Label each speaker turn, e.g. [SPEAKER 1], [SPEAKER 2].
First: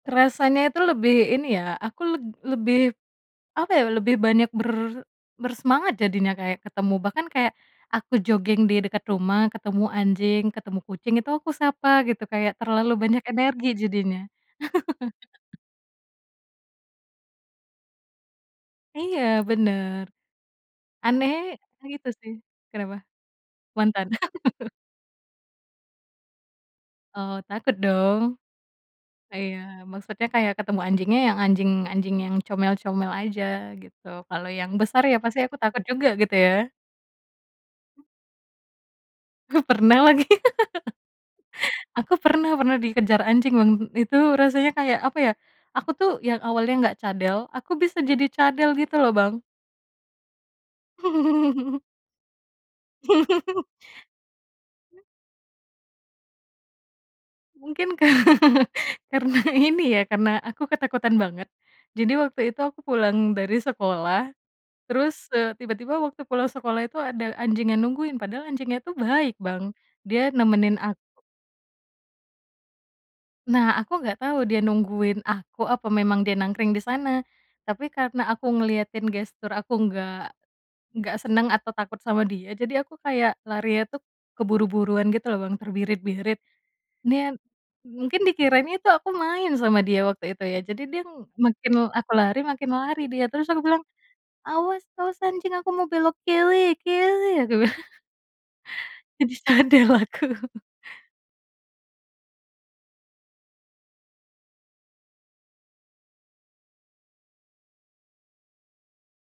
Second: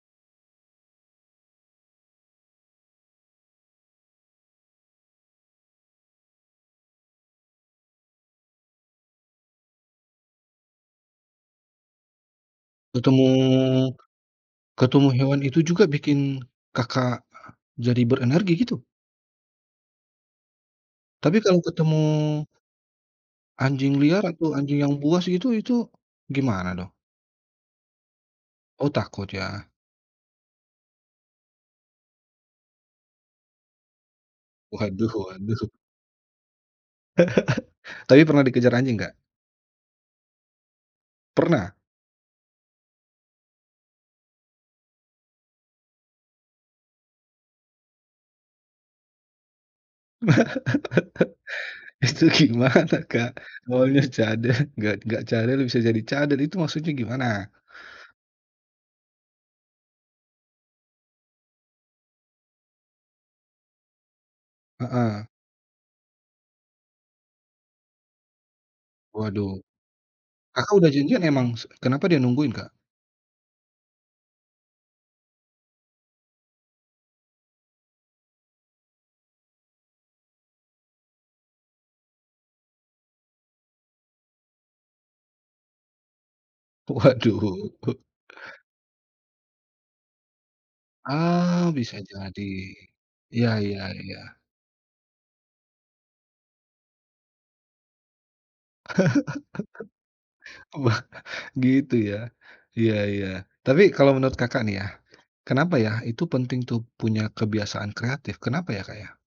[SPEAKER 1] Rasanya itu lebih ini ya aku leb lebih, apa ya, lebih banyak ber bersemangat jadinya kayak ketemu bahkan kayak, aku jogging di dekat rumah ketemu anjing, ketemu kucing itu aku sapa gitu kayak terlalu banyak
[SPEAKER 2] Ketemu
[SPEAKER 1] energi jadinya.
[SPEAKER 2] ketemu hewan itu juga bikin, Kakak, jadi berenergi gitu?
[SPEAKER 1] Iya benar. Aneh,
[SPEAKER 2] Tapi kalau ketemu
[SPEAKER 1] gitu sih kenapa?
[SPEAKER 2] anjing
[SPEAKER 1] Mantan
[SPEAKER 2] liar atau anjing yang buas itu itu gimana dong?
[SPEAKER 1] Oh takut dong.
[SPEAKER 2] Oh takut
[SPEAKER 1] Iya
[SPEAKER 2] ya.
[SPEAKER 1] maksudnya kayak ketemu anjingnya yang anjing-anjing yang comel-comel aja gitu. Kalau yang besar,
[SPEAKER 2] Waduh
[SPEAKER 1] ya pasti aku
[SPEAKER 2] waduh.
[SPEAKER 1] takut juga gitu ya.
[SPEAKER 2] Tapi pernah dikejar anjing enggak?
[SPEAKER 1] Huh, pernah lagi.
[SPEAKER 2] Pernah?
[SPEAKER 1] Aku pernah, pernah dikejar anjing, Bang, itu rasanya kayak apa ya, aku tuh yang awalnya enggak cadel, aku bisa jadi cadel gitu loh, Bang.
[SPEAKER 2] Itu gimana, Kak? Maunya cadel, enggak enggak cadel bisa jadi cadel itu maksudnya gimana?
[SPEAKER 1] Mungkin ka karena ini ya, karena aku ketakutan banget. Jadi waktu itu aku pulang dari sekolah,
[SPEAKER 2] Heeh.
[SPEAKER 1] terus, eee, tiba tiba waktu pulang sekolah itu ada anjing yang nungguin padahal anjingnya tuh baik,
[SPEAKER 2] Waduh.
[SPEAKER 1] Bang, dia
[SPEAKER 2] Kakak
[SPEAKER 1] nemenin
[SPEAKER 2] udah
[SPEAKER 1] aku.
[SPEAKER 2] janjian emang se kenapa dia nungguin, Kak?
[SPEAKER 1] Nah, aku enggak tau dia nungguin aku apa memang dia nangkring di sana. Tapi karena aku ngeliatin gestur aku enggak, enggak senang atau takut sama dia. Jadi aku kayak larinya tuh, keburu buruan gitu loh, Bang, terbirit birit. Niat
[SPEAKER 2] Waduh.
[SPEAKER 1] mungkin dikiranya tu aku main sama dia waktu itu ya jadi dia m makin
[SPEAKER 2] Ah
[SPEAKER 1] l
[SPEAKER 2] bisa
[SPEAKER 1] aku lari
[SPEAKER 2] jadi.
[SPEAKER 1] makin lari dia. Terus
[SPEAKER 2] Ya
[SPEAKER 1] aku bilang,
[SPEAKER 2] ya ya.
[SPEAKER 1] "Awas awas anjing aku mau belok kili, kili," aku bilang. Jadi cadel aku.
[SPEAKER 2] [unintelligible] Wah gitu ya, ya ya. Tapi kalau menurut, Kakak nih ya, kenapa yah itu penting tuh punya kebiasaan kreatif kenapa ya, Kak, ya?